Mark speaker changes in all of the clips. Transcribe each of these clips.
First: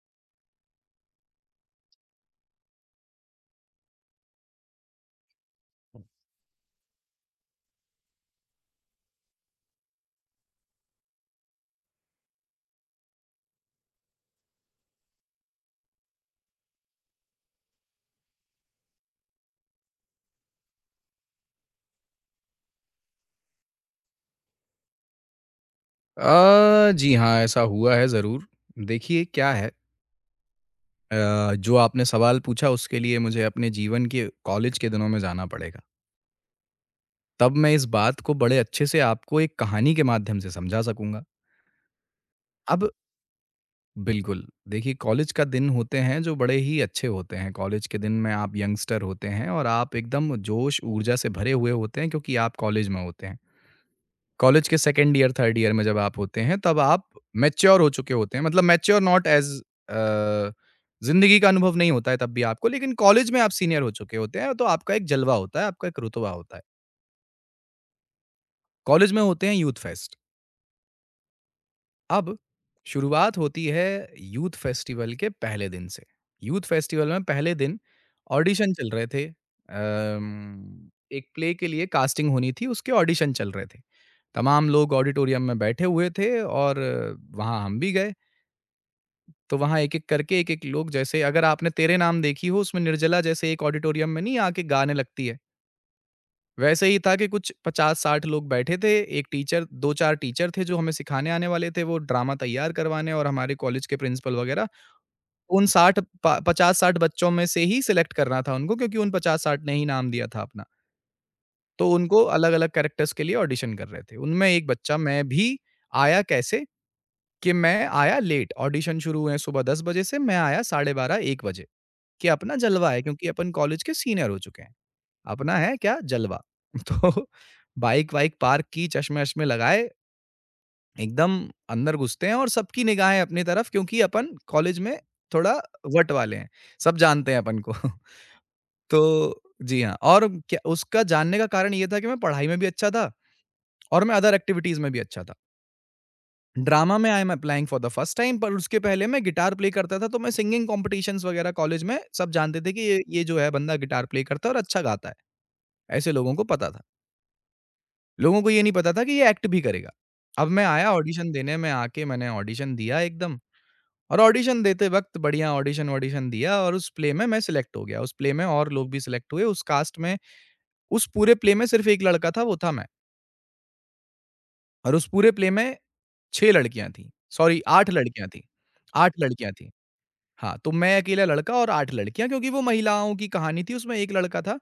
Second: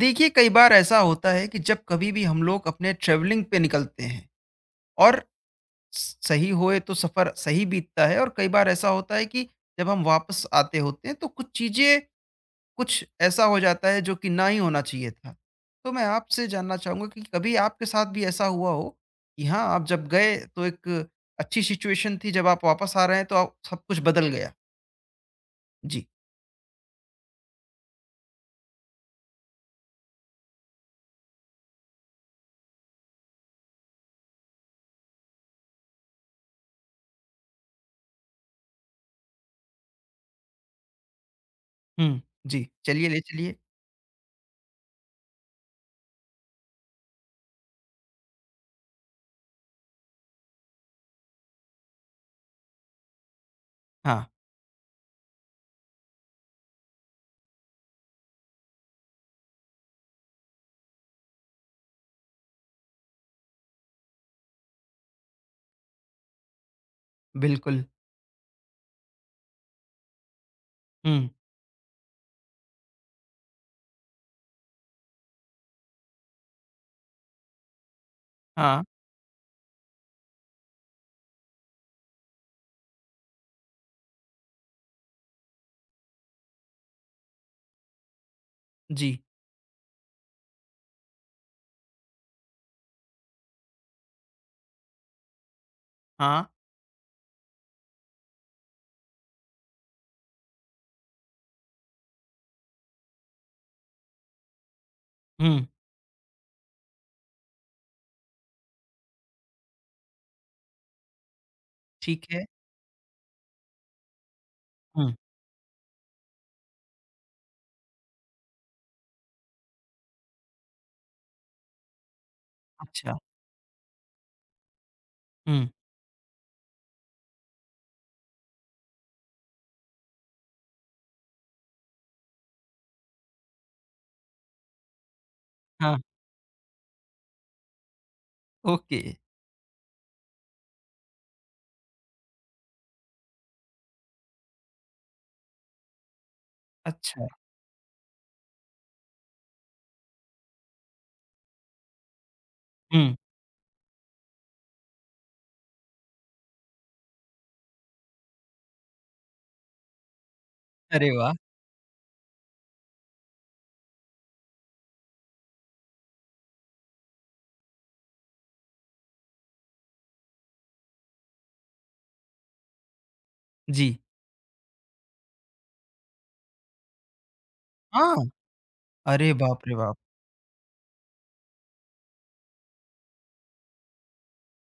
Speaker 1: देखिए, कई बार ऐसा होता है कि जब कभी भी हम लोग अपने ट्रैवलिंग पे निकलते हैं और
Speaker 2: Hmm.
Speaker 1: सही होए तो सफ़र सही बीतता है। और कई बार ऐसा होता है कि जब हम वापस आते होते हैं तो कुछ चीज़ें, कुछ ऐसा हो जाता है जो कि ना ही होना चाहिए था। तो मैं आपसे जानना चाहूँगा कि कभी आपके साथ भी ऐसा हुआ हो कि हाँ, आप जब गए तो एक अच्छी सिचुएशन थी, जब आप वापस आ रहे हैं तो आप सब कुछ बदल गया। जी।
Speaker 2: जी हाँ, ऐसा हुआ है ज़रूर। देखिए क्या है। जो आपने सवाल पूछा उसके लिए मुझे अपने जीवन के कॉलेज के दिनों में जाना पड़ेगा। तब मैं इस बात को बड़े अच्छे से आपको एक कहानी के माध्यम से समझा सकूँगा।
Speaker 1: हम्म। जी,
Speaker 2: अब
Speaker 1: चलिए ले चलिए।
Speaker 2: बिल्कुल, देखिए कॉलेज का दिन होते हैं जो बड़े ही अच्छे होते हैं। कॉलेज के दिन में आप यंगस्टर होते हैं और आप एकदम जोश, ऊर्जा से भरे हुए होते हैं क्योंकि आप कॉलेज में होते हैं।
Speaker 1: हाँ।
Speaker 2: कॉलेज के सेकंड ईयर, थर्ड ईयर में जब आप होते हैं तब आप मैच्योर हो चुके होते हैं। मतलब मैच्योर नॉट एज़, अ, ज़िंदगी का अनुभव नहीं होता है तब भी आपको, लेकिन कॉलेज में आप सीनियर हो चुके होते हैं तो आपका एक जलवा होता है, आपका एक रुतबा होता है।
Speaker 1: बिल्कुल।
Speaker 2: कॉलेज में होते हैं यूथ फेस्ट।
Speaker 1: हम्म।
Speaker 2: अब शुरुआत होती है यूथ फेस्टिवल के पहले दिन से। यूथ फेस्टिवल में पहले दिन ऑडिशन
Speaker 1: हाँ।
Speaker 2: चल रहे थे। एक प्ले के लिए कास्टिंग होनी थी, उसके ऑडिशन चल रहे थे। तमाम लोग ऑडिटोरियम में बैठे हुए थे और वहाँ हम भी गए।
Speaker 1: जी
Speaker 2: तो वहाँ एक-एक करके एक-एक लोग, जैसे अगर आपने तेरे नाम देखी हो उसमें निर्जला जैसे एक ऑडिटोरियम में नहीं आके गाने लगती है।
Speaker 1: हाँ।
Speaker 2: वैसे ही था कि कुछ 50-60 लोग बैठे थे, एक टीचर, 2-4 टीचर थे जो हमें सिखाने आने वाले थे, वो ड्रामा तैयार करवाने, और हमारे कॉलेज के प्रिंसिपल वगैरह।
Speaker 1: हम्म।
Speaker 2: उन 60 प 50-60 बच्चों में से ही सिलेक्ट करना था उनको, क्योंकि उन 50-60 ने ही नाम दिया था अपना। तो उनको
Speaker 1: ठीक है।
Speaker 2: अलग-अलग कैरेक्टर्स के लिए ऑडिशन कर रहे थे। उनमें एक बच्चा
Speaker 1: हुँ।
Speaker 2: मैं भी आया। कैसे? कि मैं आया लेट, ऑडिशन शुरू हुए सुबह 10 बजे से, मैं आया साढ़े 12-1 बजे, कि अपना जलवा है
Speaker 1: अच्छा।
Speaker 2: क्योंकि अपन कॉलेज के सीनियर हो चुके हैं। अपना
Speaker 1: हुँ।
Speaker 2: है क्या जलवा। तो बाइक-वाइक पार्क की, चश्मे-वश्मे लगाए, एकदम अंदर घुसते हैं और सबकी निगाहें अपनी तरफ, क्योंकि अपन कॉलेज में थोड़ा
Speaker 1: हाँ।
Speaker 2: वट वाले हैं, सब जानते हैं अपन को।
Speaker 1: ओके।
Speaker 2: तो जी हाँ, और क्या उसका जानने का कारण ये था कि मैं पढ़ाई में भी अच्छा था और मैं अदर एक्टिविटीज़ में भी अच्छा था। ड्रामा में आई
Speaker 1: अच्छा।
Speaker 2: Am applying for the first time, पर उसके पहले मैं गिटार प्ले करता था, तो मैं सिंगिंग कॉम्पिटिशन्स वगैरह कॉलेज में, सब जानते थे कि ये
Speaker 1: हुँ।
Speaker 2: ये जो है बंदा गिटार प्ले करता है और अच्छा गाता है। ऐसे लोगों को पता था। लोगों को ये नहीं पता था कि ये एक्ट भी करेगा। अब मैं आया
Speaker 1: अरे
Speaker 2: ऑडिशन
Speaker 1: वाह!
Speaker 2: देने, में आके मैंने ऑडिशन दिया एकदम, और ऑडिशन देते वक़्त बढ़िया ऑडिशन-वॉडिशन दिया और उस प्ले में मैं सिलेक्ट हो गया। उस प्ले में और लोग भी सिलेक्ट हुए। उस कास्ट में, उस पूरे प्ले में सिर्फ़ 1 लड़का था, वो था मैं।
Speaker 1: जी।
Speaker 2: और उस पूरे प्ले में 6 लड़कियाँ थीं। सॉरी, 8
Speaker 1: हाँ।
Speaker 2: लड़कियाँ थीं। 8
Speaker 1: अरे
Speaker 2: लड़कियाँ
Speaker 1: बाप
Speaker 2: थीं।
Speaker 1: रे बाप!
Speaker 2: हाँ, तो मैं अकेला लड़का और 8 लड़कियाँ, क्योंकि वो महिलाओं की कहानी थी, उसमें 1 लड़का था।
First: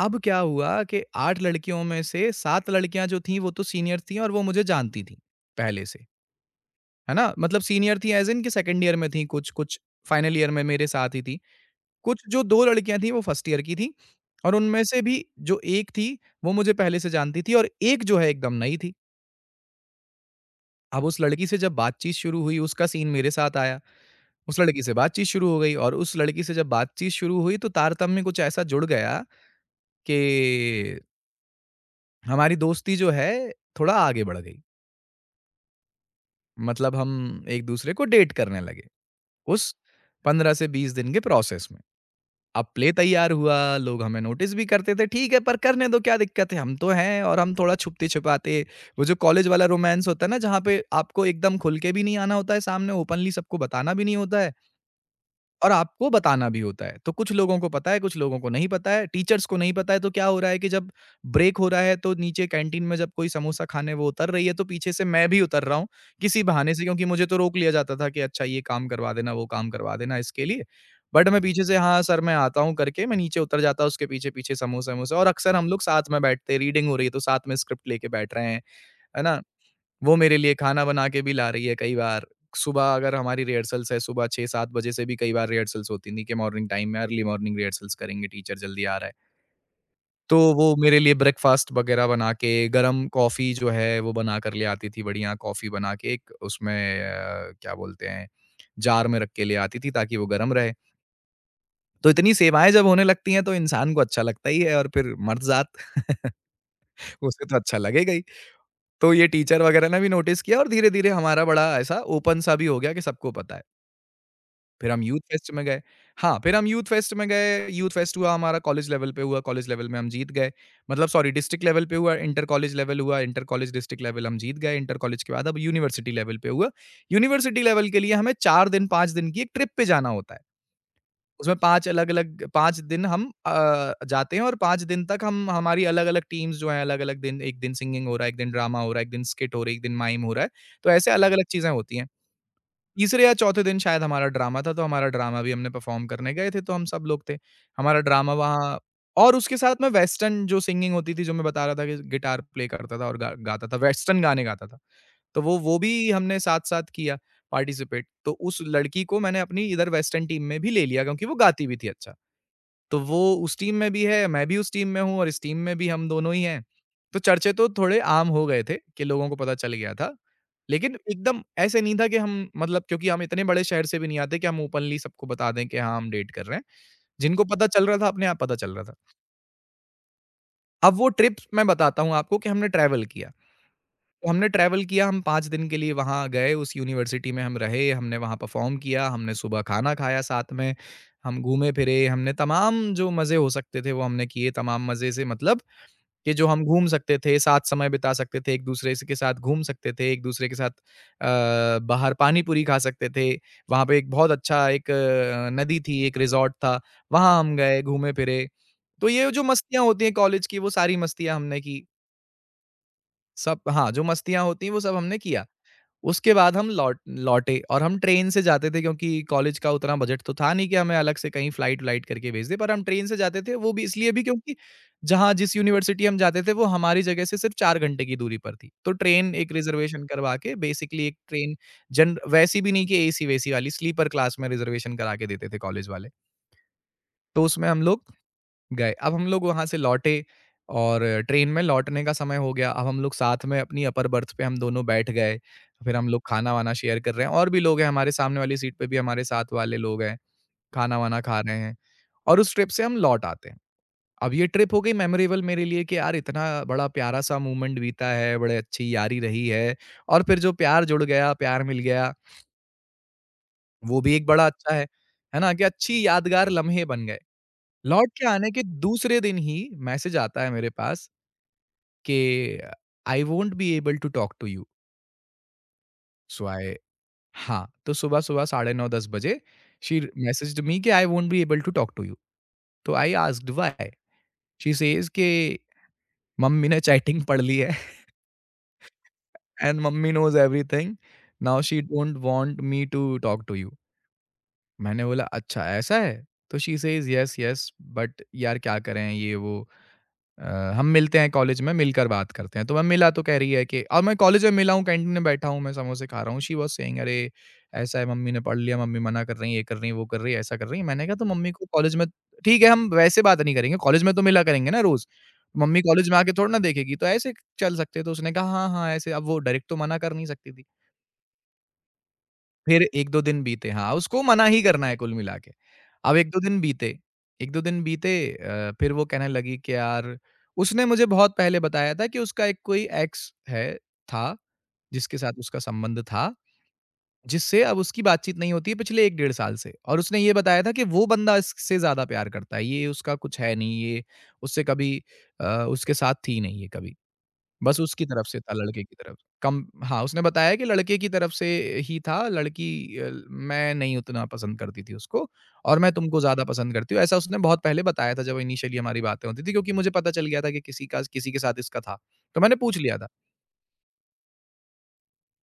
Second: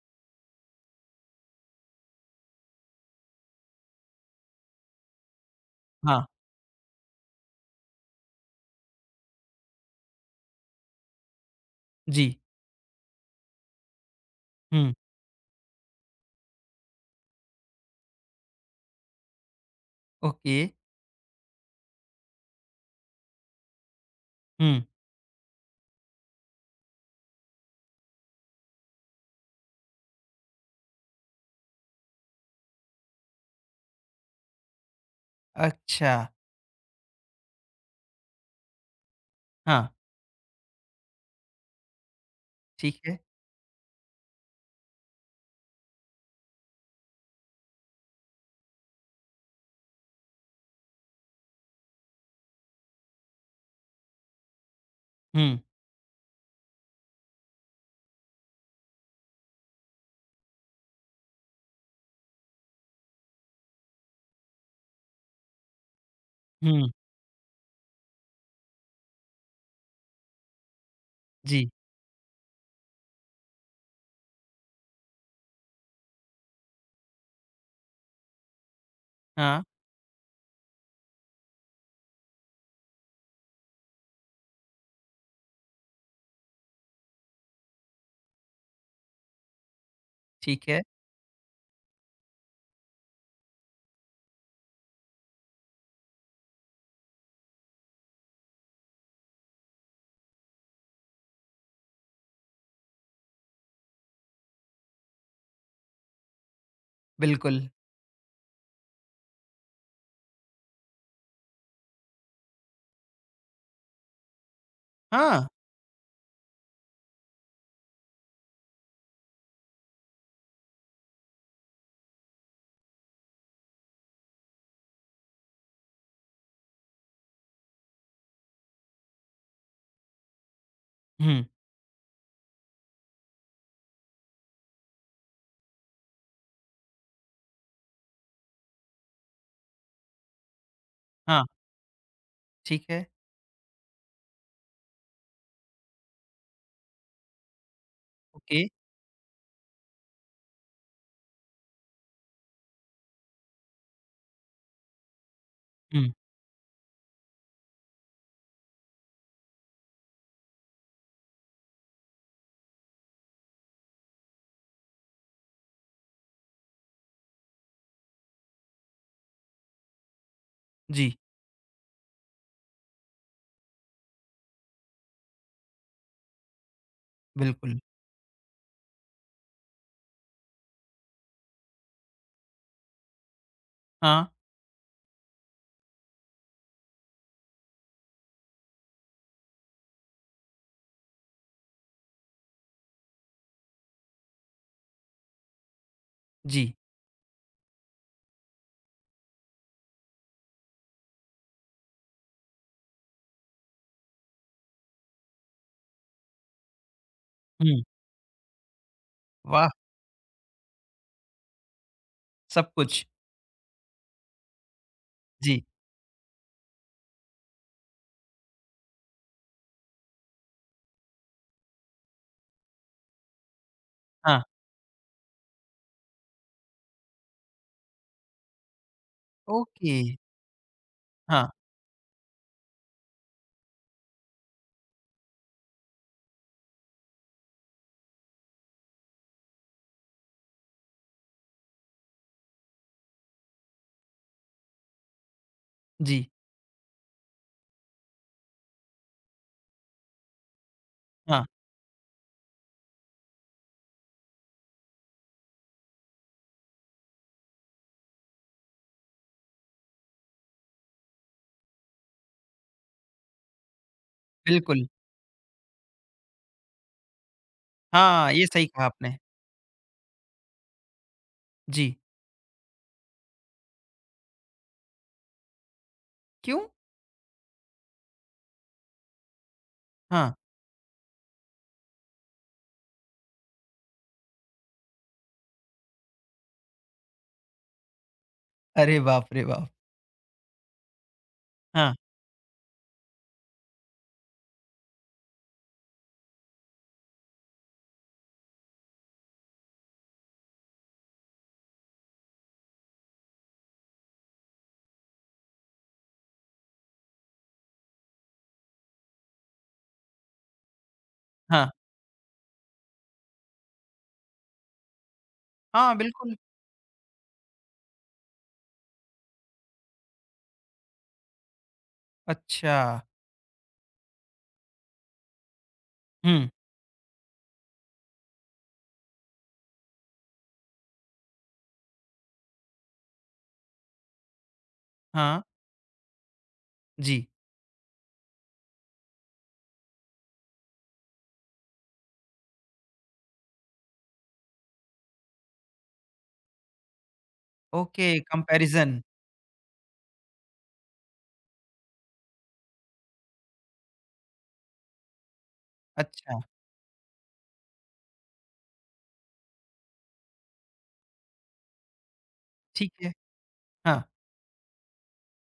Speaker 2: अब क्या हुआ कि 8 लड़कियों में से 7 लड़कियाँ जो थीं वो तो सीनियर थीं और वो मुझे जानती थीं, पहले से,
Speaker 1: हाँ।
Speaker 2: है ना? मतलब सीनियर थीं ऐज़ इन, कि सेकंड ईयर में थीं कुछ, कुछ फाइनल ईयर में मेरे साथ ही थीं। कुछ
Speaker 1: जी।
Speaker 2: जो 2 लड़कियाँ थीं वो फर्स्ट ईयर की थीं, और उनमें
Speaker 1: हुँ।
Speaker 2: से भी जो 1 थी वो मुझे पहले से जानती थी, और 1 जो है एकदम नई थी।
Speaker 1: ओके।
Speaker 2: अब उस लड़की से जब बातचीत शुरू हुई, उसका सीन मेरे साथ आया। उस लड़की
Speaker 1: हुँ।
Speaker 2: से बातचीत शुरू हो गई, और उस लड़की से जब बातचीत शुरू हुई तो तारतम्य कुछ ऐसा जुड़ गया कि हमारी दोस्ती जो है थोड़ा आगे बढ़ गई।
Speaker 1: अच्छा।
Speaker 2: मतलब हम एक दूसरे को डेट करने लगे, उस
Speaker 1: हाँ।
Speaker 2: 15 से 20 दिन के प्रोसेस में। अब प्ले
Speaker 1: ठीक है।
Speaker 2: तैयार हुआ, लोग हमें नोटिस भी करते थे, ठीक है पर करने दो, क्या दिक्कत है, हम तो हैं, और हम थोड़ा छुपते-छिपाते, वो जो कॉलेज वाला रोमांस होता है ना, जहाँ पे आपको एकदम खुल के भी नहीं आना होता है सामने, ओपनली सबको बताना भी नहीं होता है
Speaker 1: हुँ,
Speaker 2: और आपको बताना भी होता है। तो कुछ लोगों को पता है, कुछ लोगों को नहीं पता है, टीचर्स को नहीं पता है, तो क्या हो रहा है कि जब ब्रेक हो रहा है तो नीचे कैंटीन में जब कोई समोसा खाने वो उतर रही है, तो पीछे से मैं भी उतर रहा हूँ, किसी बहाने से,
Speaker 1: हुँ।
Speaker 2: क्योंकि मुझे तो रोक लिया जाता था कि अच्छा ये काम करवा देना, वो काम करवा देना, इसके लिए। बट मैं पीछे
Speaker 1: जी।
Speaker 2: से हाँ, सर मैं आता हूँ करके, मैं नीचे उतर जाता उसके पीछे-पीछे, समोसे-वमोसे, और अक्सर हम लोग साथ में बैठते हैं, रीडिंग हो रही है तो साथ में स्क्रिप्ट लेके बैठ रहे हैं, है ना?
Speaker 1: हाँ।
Speaker 2: वो मेरे लिए खाना बना के भी ला रही है कई बार। सुबह अगर हमारी रिहर्सल्स है, सुबह 6-7 बजे से भी कई बार रिहर्सल्स होती थी, कि मॉर्निंग टाइम में अर्ली मॉर्निंग रिहर्सल्स करेंगे, टीचर जल्दी आ रहा है। तो वो
Speaker 1: ठीक है।
Speaker 2: मेरे लिए ब्रेकफ़ास्ट वगैरह बना के, गरम कॉफ़ी जो है वो बना कर ले आती थी, बढ़िया कॉफ़ी बना के एक उसमें, क्या बोलते हैं, जार में रख के ले आती थी ताकि वो गरम रहे। तो इतनी सेवाएँ जब होने लगती हैं तो इंसान को अच्छा लगता ही है, और फिर मर्द ज़ात उसे तो
Speaker 1: बिल्कुल।
Speaker 2: अच्छा लगेगा ही। तो ये टीचर वगैरह ने भी नोटिस किया, और धीरे-धीरे हमारा बड़ा ऐसा ओपन सा भी हो गया कि सबको पता है। फिर हम यूथ
Speaker 1: हाँ।
Speaker 2: फेस्ट में गए, हाँ, फिर हम यूथ फेस्ट में गए, यूथ फेस्ट हुआ, हमारा कॉलेज लेवल पे हुआ, कॉलेज लेवल में हम जीत गए। मतलब सॉरी, डिस्ट्रिक्ट लेवल पे हुआ, इंटर कॉलेज लेवल हुआ, इंटर कॉलेज डिस्ट्रिक्ट लेवल हम जीत गए, इंटर कॉलेज के बाद अब यूनिवर्सिटी लेवल पे हुआ। यूनिवर्सिटी लेवल के लिए हमें 4 दिन, 5 दिन की एक ट्रिप पे जाना होता है।
Speaker 1: हुँ।
Speaker 2: उसमें 5 अलग-अलग, 5 दिन हम जाते हैं, और 5 दिन तक हम हमारी अलग-अलग टीम्स जो हैं, अलग-अलग दिन, एक दिन सिंगिंग हो रहा है, एक दिन ड्रामा हो रहा है, एक दिन स्किट हो रही है, एक दिन माइम हो रहा है। तो ऐसे
Speaker 1: हाँ।
Speaker 2: अलग-अलग चीज़ें होती हैं।
Speaker 1: ठीक है।
Speaker 2: तीसरे या चौथे दिन शायद हमारा ड्रामा था, तो हमारा ड्रामा भी, हमने परफ़ॉर्म करने गए थे, तो हम सब लोग थे। हमारा ड्रामा
Speaker 1: ओके।
Speaker 2: वहाँ, और उसके साथ मैं वेस्टर्न जो सिंगिंग होती थी, जो मैं बता रहा था कि गिटार प्ले करता था और गा गाता था, वेस्टर्न गाने गाता था। तो वो भी
Speaker 1: हुँ।
Speaker 2: हमने साथ-साथ किया, पार्टिसिपेट। तो उस लड़की को मैंने अपनी इधर वेस्टर्न टीम में भी ले लिया, क्योंकि वो गाती भी थी अच्छा। तो वो उस टीम में भी है, मैं भी उस टीम में हूँ और इस टीम में भी हम दोनों ही हैं। तो चर्चे तो थोड़े आम हो गए थे, कि लोगों को पता चल गया था। लेकिन
Speaker 1: जी।
Speaker 2: एकदम ऐसे नहीं था कि हम, मतलब क्योंकि हम इतने बड़े शहर से भी नहीं आते कि हम ओपनली सबको बता दें कि हाँ, हम डेट कर रहे हैं। जिनको पता
Speaker 1: बिल्कुल।
Speaker 2: चल रहा था, अपने आप पता चल रहा था। अब वो ट्रिप मैं बताता हूँ आपको कि हमने ट्रैवल किया।
Speaker 1: हाँ।
Speaker 2: तो हमने ट्रैवल किया, हम 5 दिन के लिए वहाँ गए, उस यूनिवर्सिटी में हम रहे, हमने वहाँ परफ़ॉर्म किया, हमने सुबह खाना खाया साथ में, हम घूमे-फिरे, हमने तमाम जो मज़े हो सकते थे वो हमने किए, तमाम मज़े से मतलब कि जो हम
Speaker 1: जी।
Speaker 2: घूम सकते थे, साथ समय बिता सकते थे, एक-दूसरे से के साथ घूम सकते थे, एक-दूसरे के साथ बाहर पानी-पूरी खा सकते थे। वहाँ पे एक बहुत अच्छा एक नदी थी, एक रिज़ॉर्ट था, वहाँ हम गए,
Speaker 1: हुँ।
Speaker 2: घूमे-फिरे। तो ये जो
Speaker 1: वाह!
Speaker 2: मस्तियाँ होती हैं कॉलेज की, वो सारी मस्तियाँ हमने की।
Speaker 1: सब कुछ।
Speaker 2: सब हाँ, जो मस्तियाँ होती हैं वो सब हमने किया।
Speaker 1: जी।
Speaker 2: उसके बाद हम लौटे और हम ट्रेन से जाते थे, क्योंकि कॉलेज का उतना बजट तो था नहीं कि हमें अलग से कहीं फ्लाइट-व्लाइट करके भेज दें, पर हम ट्रेन से जाते थे, वो भी इसलिए भी
Speaker 1: हाँ।
Speaker 2: क्योंकि जहाँ जिस यूनिवर्सिटी हम जाते थे, वो हमारी जगह से सिर्फ 4 घंटे की दूरी पर थी। तो ट्रेन एक
Speaker 1: ओके।
Speaker 2: रिज़र्वेशन करवा के बेसिकली, एक
Speaker 1: हाँ।
Speaker 2: ट्रेन जन वैसी भी नहीं कि एसी-वेसी वाली, स्लीपर क्लास में रिज़र्वेशन करा के देते थे कॉलेज वाले। तो उसमें हम लोग गए। अब हम लोग वहाँ से लौटे, और ट्रेन में लौटने का समय हो गया। अब हम लोग साथ में अपनी अपर बर्थ पे हम दोनों बैठ गए। फिर हम लोग
Speaker 1: जी।
Speaker 2: खाना-वाना शेयर कर रहे हैं, और भी लोग हैं हमारे सामने वाली सीट पे भी, हमारे साथ वाले लोग हैं। खाना-वाना खा
Speaker 1: हाँ।
Speaker 2: रहे हैं और उस ट्रिप से हम लौट आते हैं। अब ये ट्रिप हो गई मेमोरेबल मेरे लिए, कि यार इतना बड़ा प्यारा-सा मोमेंट बीता है, बड़े अच्छी यारी रही है और फिर जो प्यार जुड़ गया, प्यार मिल गया, वो भी एक बड़ा अच्छा है।
Speaker 1: बिल्कुल।
Speaker 2: है ना? कि अच्छी यादगार लम्हे बन गए। लौट के
Speaker 1: हाँ, ये
Speaker 2: आने के
Speaker 1: सही कहा आपने।
Speaker 2: दूसरे दिन ही मैसेज आता है मेरे पास
Speaker 1: जी।
Speaker 2: कि I won't be able to talk to you so
Speaker 1: क्यों?
Speaker 2: आई हाँ, तो सुबह-सुबह साढ़े 9 10 बजे शी
Speaker 1: हाँ।
Speaker 2: मैसेज्ड मी कि I won't be able to talk to you. तो I asked why? She says कि मम्मी ने चैटिंग पढ़ ली है।
Speaker 1: अरे बाप रे बाप!
Speaker 2: And mummy knows everything. Now she
Speaker 1: हाँ,
Speaker 2: don't want me to talk to you. मैंने बोला अच्छा ऐसा है? तो she says yes yes but यार क्या करें ये वो। अ, हम मिलते हैं कॉलेज में, मिलकर बात करते हैं। तो मैं मिला तो कह रही है कि और मैं कॉलेज में मिला हूँ, कैंटीन में बैठा हूँ, मैं समोसे खा रहा हूँ। शी वाज़ सेइंग अरे! ऐसा है मम्मी ने पढ़ लिया, मम्मी मना कर रही हैं, ये कर रही हैं, वो कर रही हैं, ऐसा कर रही हैं। मैंने कहा तो मम्मी को
Speaker 1: हाँ।
Speaker 2: कॉलेज में ठीक है हम वैसे बात नहीं करेंगे, कॉलेज में तो मिला करेंगे ना रोज़। मम्मी
Speaker 1: हाँ,
Speaker 2: कॉलेज में आके
Speaker 1: बिल्कुल।
Speaker 2: थोड़ी ना देखेगी, तो ऐसे चल सकते हैं। तो उसने कहा हाँ, हाँ ऐसे अब वो डायरेक्ट तो मना कर नहीं सकती थी।
Speaker 1: अच्छा।
Speaker 2: फिर 1-2 दिन बीते, हाँ, उसको मना ही करना है कुल मिला के। अब 1-2
Speaker 1: हुँ,
Speaker 2: दिन बीते फिर वो कहने लगी कि यार उसने मुझे बहुत पहले बताया था कि उसका एक कोई एक्स है था, जिसके साथ
Speaker 1: हाँ।
Speaker 2: उसका संबंध था,
Speaker 1: जी।
Speaker 2: जिससे अब उसकी बातचीत नहीं होती है पिछले 1 डेढ़ साल से और उसने ये बताया था कि वो बंदा इससे ज़्यादा प्यार करता है, ये उसका कुछ है नहीं, ये उससे कभी उसके साथ थी नहीं ये कभी। बस उसकी
Speaker 1: ओके,
Speaker 2: तरफ से था, लड़के की
Speaker 1: कंपैरिज़न।
Speaker 2: तरफ कम हाँ, उसने बताया कि लड़के की तरफ से ही था, मैं नहीं उतना पसंद करती थी उसको और मैं तुमको
Speaker 1: अच्छा।
Speaker 2: ज़्यादा पसंद करती हूँ। ऐसा उसने बहुत पहले बताया था, जब इनिशियली हमारी बातें होती थी क्योंकि मुझे पता चल गया था कि किसी का किसी के साथ इसका था। तो मैंने पूछ
Speaker 1: ठीक
Speaker 2: लिया था।
Speaker 1: है। हाँ,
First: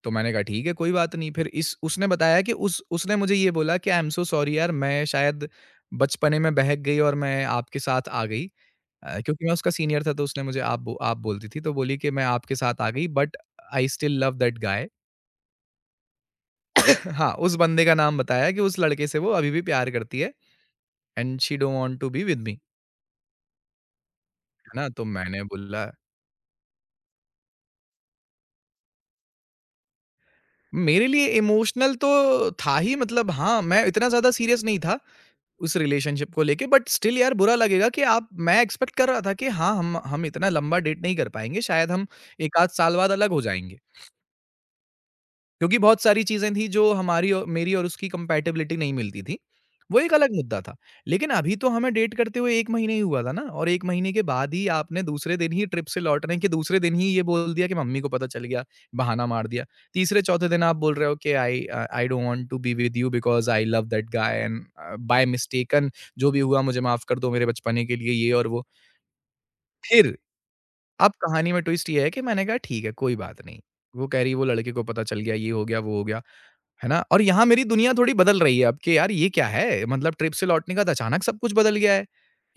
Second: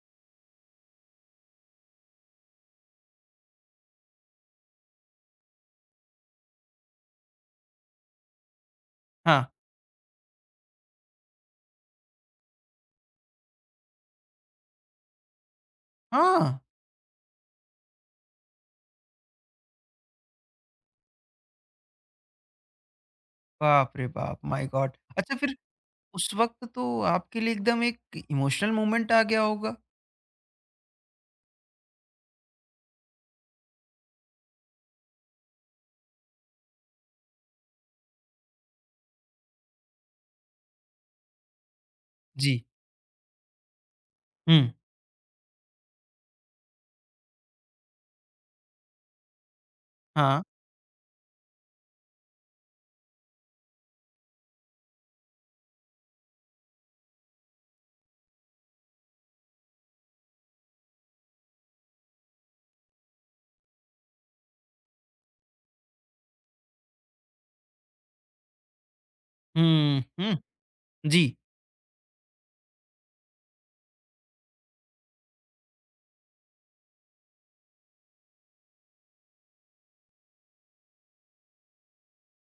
Speaker 2: तो मैंने कहा ठीक है, कोई बात नहीं। फिर इस उसने बताया कि उस उसने मुझे ये बोला कि आई एम सो सॉरी यार मैं शायद बचपने में बहक गई और मैं आपके साथ आ गई। क्योंकि
Speaker 1: हाँ।
Speaker 2: मैं उसका सीनियर था तो उसने मुझे आप बोलती थी तो बोली कि मैं आपके साथ आ गई but I still love that guy.
Speaker 1: हाँ!
Speaker 2: हाँ, उस बंदे का नाम बताया कि उस लड़के से वो अभी भी प्यार करती है and she don't want to be with me.
Speaker 1: बाप रे बाप! माय
Speaker 2: है ना?
Speaker 1: गॉड!
Speaker 2: तो
Speaker 1: अच्छा
Speaker 2: मैंने
Speaker 1: फिर
Speaker 2: बोला
Speaker 1: उस वक़्त तो आपके लिए एकदम एक इमोशनल मोमेंट आ गया होगा?
Speaker 2: मेरे लिए इमोशनल तो था ही मतलब हाँ, मैं इतना ज़्यादा सीरियस नहीं था उस रिलेशनशिप को लेके बट स्टिल यार बुरा लगेगा कि आप मैं एक्सपेक्ट कर रहा था कि हाँ, हम इतना लंबा डेट नहीं कर पाएँगे शायद हम 1
Speaker 1: जी।
Speaker 2: आध साल बाद अलग हो जाएँगे।
Speaker 1: हुँ,
Speaker 2: क्योंकि बहुत सारी चीज़ें थी जो हमारी और मेरी और उसकी कंपैटिबिलिटी नहीं मिलती थी। वो एक अलग
Speaker 1: हाँ।
Speaker 2: मुद्दा था। लेकिन अभी तो हमें डेट करते हुए 1 महीने ही हुआ था ना और 1 महीने के बाद ही आपने दूसरे दिन ही ट्रिप से लौटने के दूसरे दिन ही ये बोल दिया कि मम्मी को पता चल गया, बहाना मार दिया। तीसरे-चौथे दिन आप बोल रहे हो कि I don't want to be with you because I love that guy and by mistaken जो भी हुआ मुझे माफ़ कर दो मेरे बचपने के लिए ये और वो।
Speaker 1: हुँ,
Speaker 2: फिर
Speaker 1: हुँ।
Speaker 2: अब
Speaker 1: जी।
Speaker 2: कहानी में ट्विस्ट ये है कि मैंने कहा ठीक है, कोई बात नहीं। वो कह रही है वो लड़के को पता चल गया, ये हो गया, वो हो गया। है ना? और यहाँ मेरी दुनिया थोड़ी बदल रही है अब कि यार ये क्या है? मतलब ट्रिप से लौटने के बाद अचानक सब कुछ बदल गया है।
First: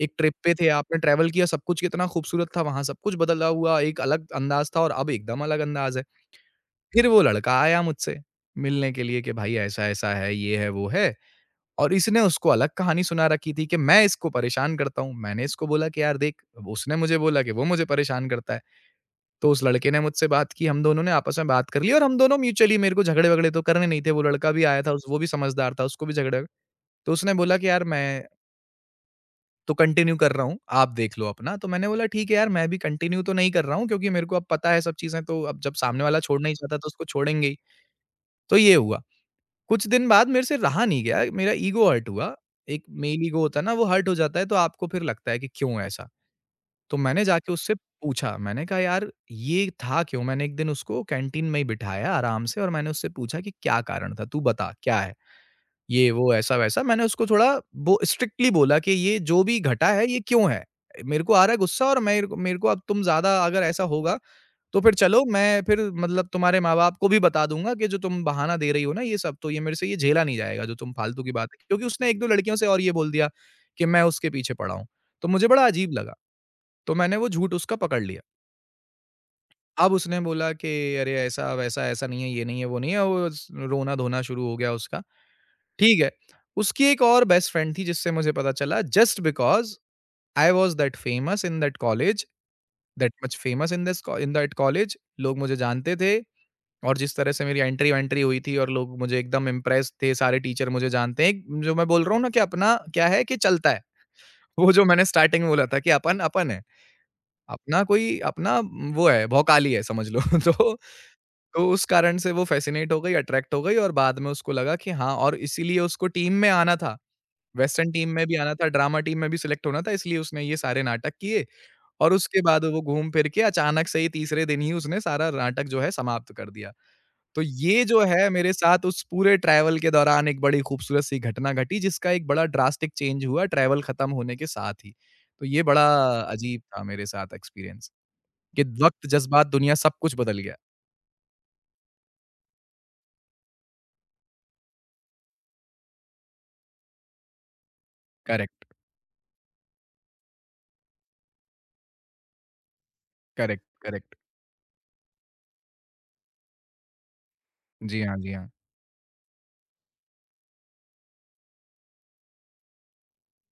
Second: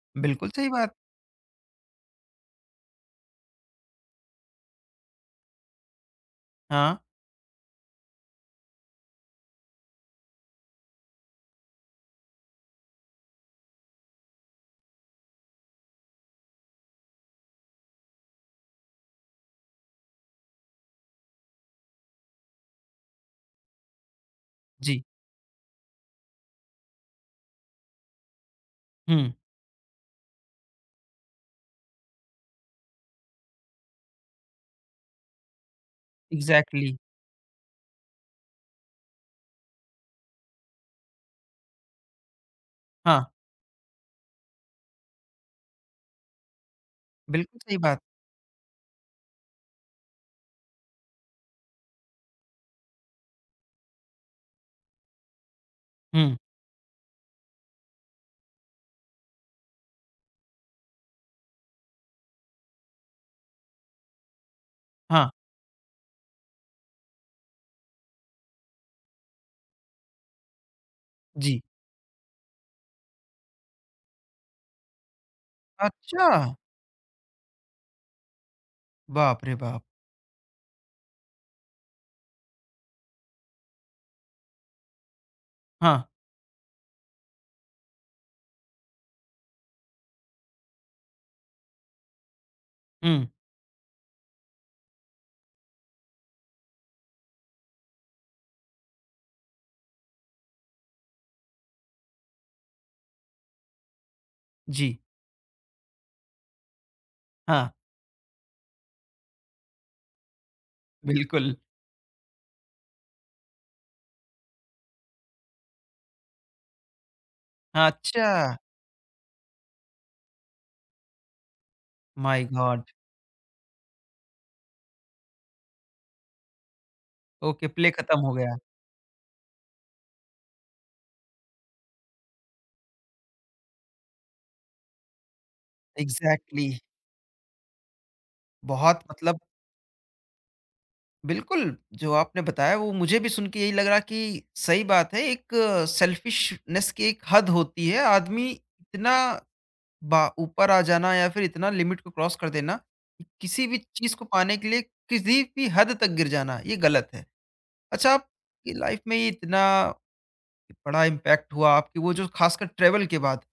Speaker 2: एक ट्रिप
Speaker 1: बिल्कुल
Speaker 2: पे थे,
Speaker 1: सही बात।
Speaker 2: आपने ट्रैवल किया, सब कुछ कितना खूबसूरत था, वहाँ सब कुछ बदला हुआ, एक अलग अंदाज़ था और अब एकदम अलग अंदाज़ है।
Speaker 1: हाँ।
Speaker 2: फिर वो लड़का आया मुझसे मिलने के लिए कि भाई ऐसा-ऐसा है, ये है, वो है और इसने उसको अलग कहानी सुना रखी थी कि मैं इसको परेशान करता हूँ। मैंने इसको बोला कि यार देख, उसने मुझे बोला कि वो मुझे परेशान करता है। तो उस लड़के ने मुझसे बात की, हम दोनों ने आपस में बात कर ली और हम दोनों म्यूचुअली मेरे को झगड़े-वगड़े तो करने नहीं थे, वो लड़का भी आया था,
Speaker 1: जी।
Speaker 2: उस वो भी समझदार था, उसको भी झगड़ा तो उसने बोला कि यार मैं
Speaker 1: हुँ।
Speaker 2: तो कंटिन्यू कर रहा हूँ, आप देख लो अपना। तो मैंने बोला ठीक है यार, मैं भी कंटिन्यू तो नहीं कर रहा हूँ क्योंकि मेरे को अब पता है सब चीज़ें, तो अब जब सामने वाला छोड़ना ही चाहता तो
Speaker 1: इग्ज़ैक्टली।
Speaker 2: उसको छोड़ेंगे ही। तो ये हुआ। कुछ दिन बाद मेरे से रहा नहीं गया, मेरा ईगो हर्ट हुआ। एक
Speaker 1: हाँ।
Speaker 2: मेल ईगो होता है ना, वो हर्ट हो जाता है, तो आपको फिर लगता है कि क्यों ऐसा? तो मैंने जाके
Speaker 1: बिल्कुल
Speaker 2: उससे
Speaker 1: सही बात।
Speaker 2: पूछा, मैंने कहा यार ये था क्यों? मैंने एक दिन उसको कैंटीन में ही बिठाया आराम से और मैंने उससे पूछा कि क्या कारण था? तू बता क्या है? ये वो
Speaker 1: हुँ,
Speaker 2: ऐसा-वैसा मैंने उसको थोड़ा बो स्ट्रिक्टली बोला कि ये जो भी घटा है ये क्यों है? मेरे को आ रहा है गुस्सा और मेरे को अब तुम ज़्यादा अगर ऐसा होगा तो फिर चलो
Speaker 1: हाँ।
Speaker 2: मैं फिर मतलब तुम्हारे माँ-बाप को भी बता दूँगा कि जो तुम बहाना दे रही हो ना ये सब तो ये मेरे से ये झेला नहीं जाएगा जो तुम फालतू की बातें
Speaker 1: जी।
Speaker 2: क्योंकि उसने 1-2 लड़कियों से और ये बोल दिया कि मैं उसके पीछे पड़ा हूँ। तो मुझे बड़ा अजीब लगा।
Speaker 1: अच्छा!
Speaker 2: तो मैंने वो झूठ उसका पकड़ लिया।
Speaker 1: बाप रे बाप!
Speaker 2: अब उसने बोला कि अरे ऐसा-वैसा, ऐसा नहीं है, ये नहीं है, वो नहीं है, वो स रोना-धोना शुरू हो गया उसका।
Speaker 1: हाँ।
Speaker 2: ठीक है, उसकी एक और बेस्ट फ्रेंड थी जिससे मुझे पता चला just because I was that famous in that college, that
Speaker 1: हुँ।
Speaker 2: Much famous in that college लोग मुझे जानते थे और जिस तरह से मेरी एंट्री-वैंट्री हुई थी और लोग मुझे एकदम इम्प्रेस्ड थे, सारे टीचर मुझे जानते हैं। एक जो मैं बोल रहा हूँ ना कि अपना क्या है कि चलता है। वो जो
Speaker 1: जी।
Speaker 2: मैंने स्टार्टिंग में बोला था कि अपन, अपन है।
Speaker 1: हाँ।
Speaker 2: अपना कोई अपना वो है, भौकाली है समझ लो। तो
Speaker 1: बिल्कुल।
Speaker 2: तो उस कारण से वो फ़ैसिनेट हो गई, अट्रैक्ट हो गई और बाद में उसको लगा कि हाँ और इसीलिए उसको टीम में आना था।
Speaker 1: हाँ।
Speaker 2: वेस्टर्न टीम में भी आना
Speaker 1: अच्छा।
Speaker 2: था, ड्रामा टीम में भी सिलेक्ट होना था, इसलिए उसने ये सारे नाटक किए और उसके
Speaker 1: माय
Speaker 2: बाद वो
Speaker 1: गॉड!
Speaker 2: घूम फिर के अचानक से ही तीसरे दिन ही उसने सारा नाटक जो है समाप्त कर दिया। तो
Speaker 1: ओके,
Speaker 2: ये
Speaker 1: प्ले
Speaker 2: जो
Speaker 1: खत्म
Speaker 2: है
Speaker 1: हो
Speaker 2: मेरे
Speaker 1: गया।
Speaker 2: साथ उस पूरे ट्रैवल के दौरान एक बड़ी खूबसूरत सी घटना घटी जिसका एक बड़ा ड्रास्टिक चेंज हुआ ट्रैवल खत्म होने के साथ ही। तो ये बड़ा अजीब
Speaker 1: एग्ज़ैक्टली।
Speaker 2: था मेरे साथ एक्सपीरियंस। कि
Speaker 1: बहुत
Speaker 2: वक़्त,
Speaker 1: मतलब,
Speaker 2: जज़्बात, दुनिया सब कुछ बदल गया।
Speaker 1: बिल्कुल, जो आपने बताया वो मुझे भी सुन के यही लग रहा कि सही बात है। एक सेल्फिशनेस की एक हद होती है। आदमी
Speaker 2: करेक्ट,
Speaker 1: इतना बा ऊपर आ जाना या फिर इतना लिमिट को क्रॉस कर देना, कि
Speaker 2: करेक्ट,
Speaker 1: किसी भी चीज़
Speaker 2: करेक्ट।
Speaker 1: को पाने के लिए किसी भी हद तक गिर जाना, ये गलत है।
Speaker 2: जी
Speaker 1: अच्छा,
Speaker 2: हाँ, जी हाँ।
Speaker 1: आपकी लाइफ में ये इतना बड़ा इम्पैक्ट हुआ आपकी, वो जो खासकर ट्रैवल के बाद।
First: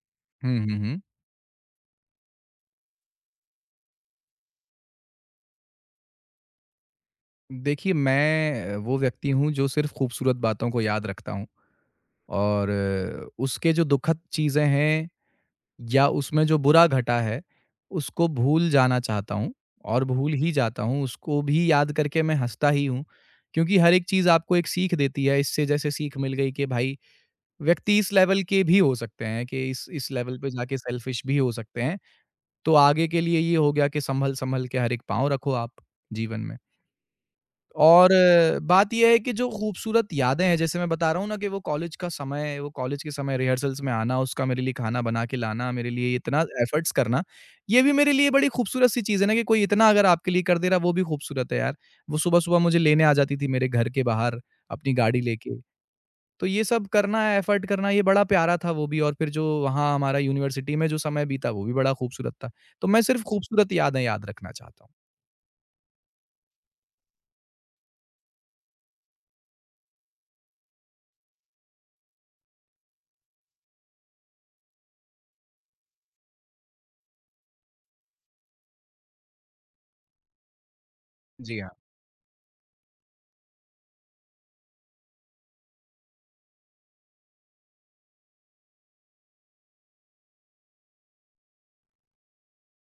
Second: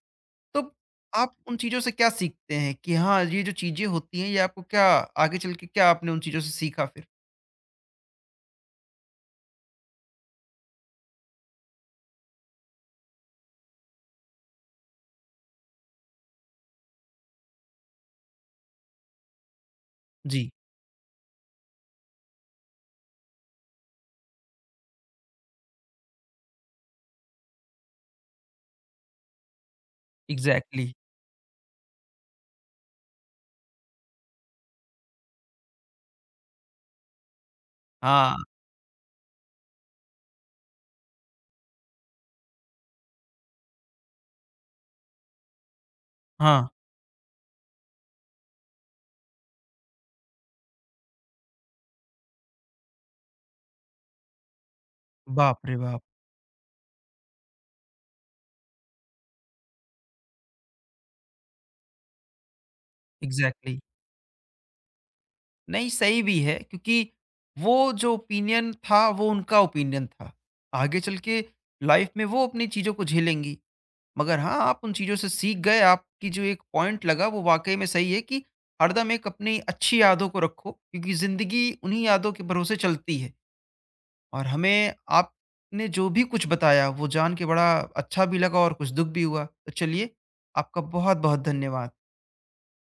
Speaker 2: हुँ,
Speaker 1: तो
Speaker 2: हुँ, हुँ।
Speaker 1: आप उन चीज़ों से क्या सीखते हैं कि हाँ, ये जो चीज़ें होती हैं, ये आपको क्या, आगे चल के क्या आपने उन चीज़ों से सीखा फिर?
Speaker 2: देखिए मैं वो व्यक्ति हूँ जो सिर्फ़ खूबसूरत बातों को याद रखता हूँ और उसके जो दुखद चीज़ें हैं या उसमें जो बुरा घटा है, उसको भूल जाना चाहता हूँ और भूल ही
Speaker 1: जी।
Speaker 2: जाता हूँ, उसको भी याद करके मैं हँसता ही हूँ। क्योंकि हर एक चीज़ आपको एक सीख देती है, इससे जैसे सीख मिल गई कि भाई व्यक्ति इस लेवल के भी हो सकते हैं कि इस लेवल पे जाके
Speaker 1: एग्ज़ैक्टली।
Speaker 2: सेल्फ़िश भी हो सकते हैं। तो आगे के लिए ये हो गया कि संभल-संभल के हर एक पाँव रखो आप जीवन में। और
Speaker 1: हाँ,
Speaker 2: बात ये है कि जो खूबसूरत यादें हैं, जैसे मैं बता रहा हूँ ना कि वो कॉलेज का समय, वो कॉलेज के समय रिहर्सल्स में आना, उसका मेरे लिए खाना बना के लाना, मेरे लिए इतना
Speaker 1: हाँ।
Speaker 2: एफर्ट्स करना, ये भी मेरे लिए बड़ी खूबसूरत सी चीज़ है ना कि कोई इतना अगर आपके लिए कर दे रहा है, वो भी खूबसूरत है यार। वो सुबह-सुबह मुझे लेने आ जाती थी मेरे घर के बाहर अपनी गाड़ी लेके।
Speaker 1: बाप रे बाप!
Speaker 2: तो ये सब करना है, एफर्ट करना, ये बड़ा प्यारा था वो भी और फिर जो वहाँ हमारा यूनिवर्सिटी में जो समय बीता, वो भी बड़ा खूबसूरत था। तो मैं सिर्फ़ खूबसूरत
Speaker 1: एग्ज़ैक्टली।
Speaker 2: यादें याद रखना चाहता हूँ।
Speaker 1: नहीं, सही भी है, क्योंकि वो जो ओपिनियन था, वो उनका ओपिनियन था। आगे चल के लाइफ़ में वो अपनी चीज़ों को झेलेंगी। मगर हाँ, आप उन चीज़ों से सीख गए। आपकी जो एक पॉइंट लगा, वो वाक़ई में सही है कि हरदम एक अपनी अच्छी यादों को रखो, क्योंकि
Speaker 2: जी।
Speaker 1: ज़िंदगी उन्हीं यादों के भरोसे चलती है। और हमें आपने जो भी कुछ बताया वो जान के बड़ा अच्छा भी लगा और कुछ दुःख भी हुआ। तो चलिए, आपका बहुत-बहुत धन्यवाद।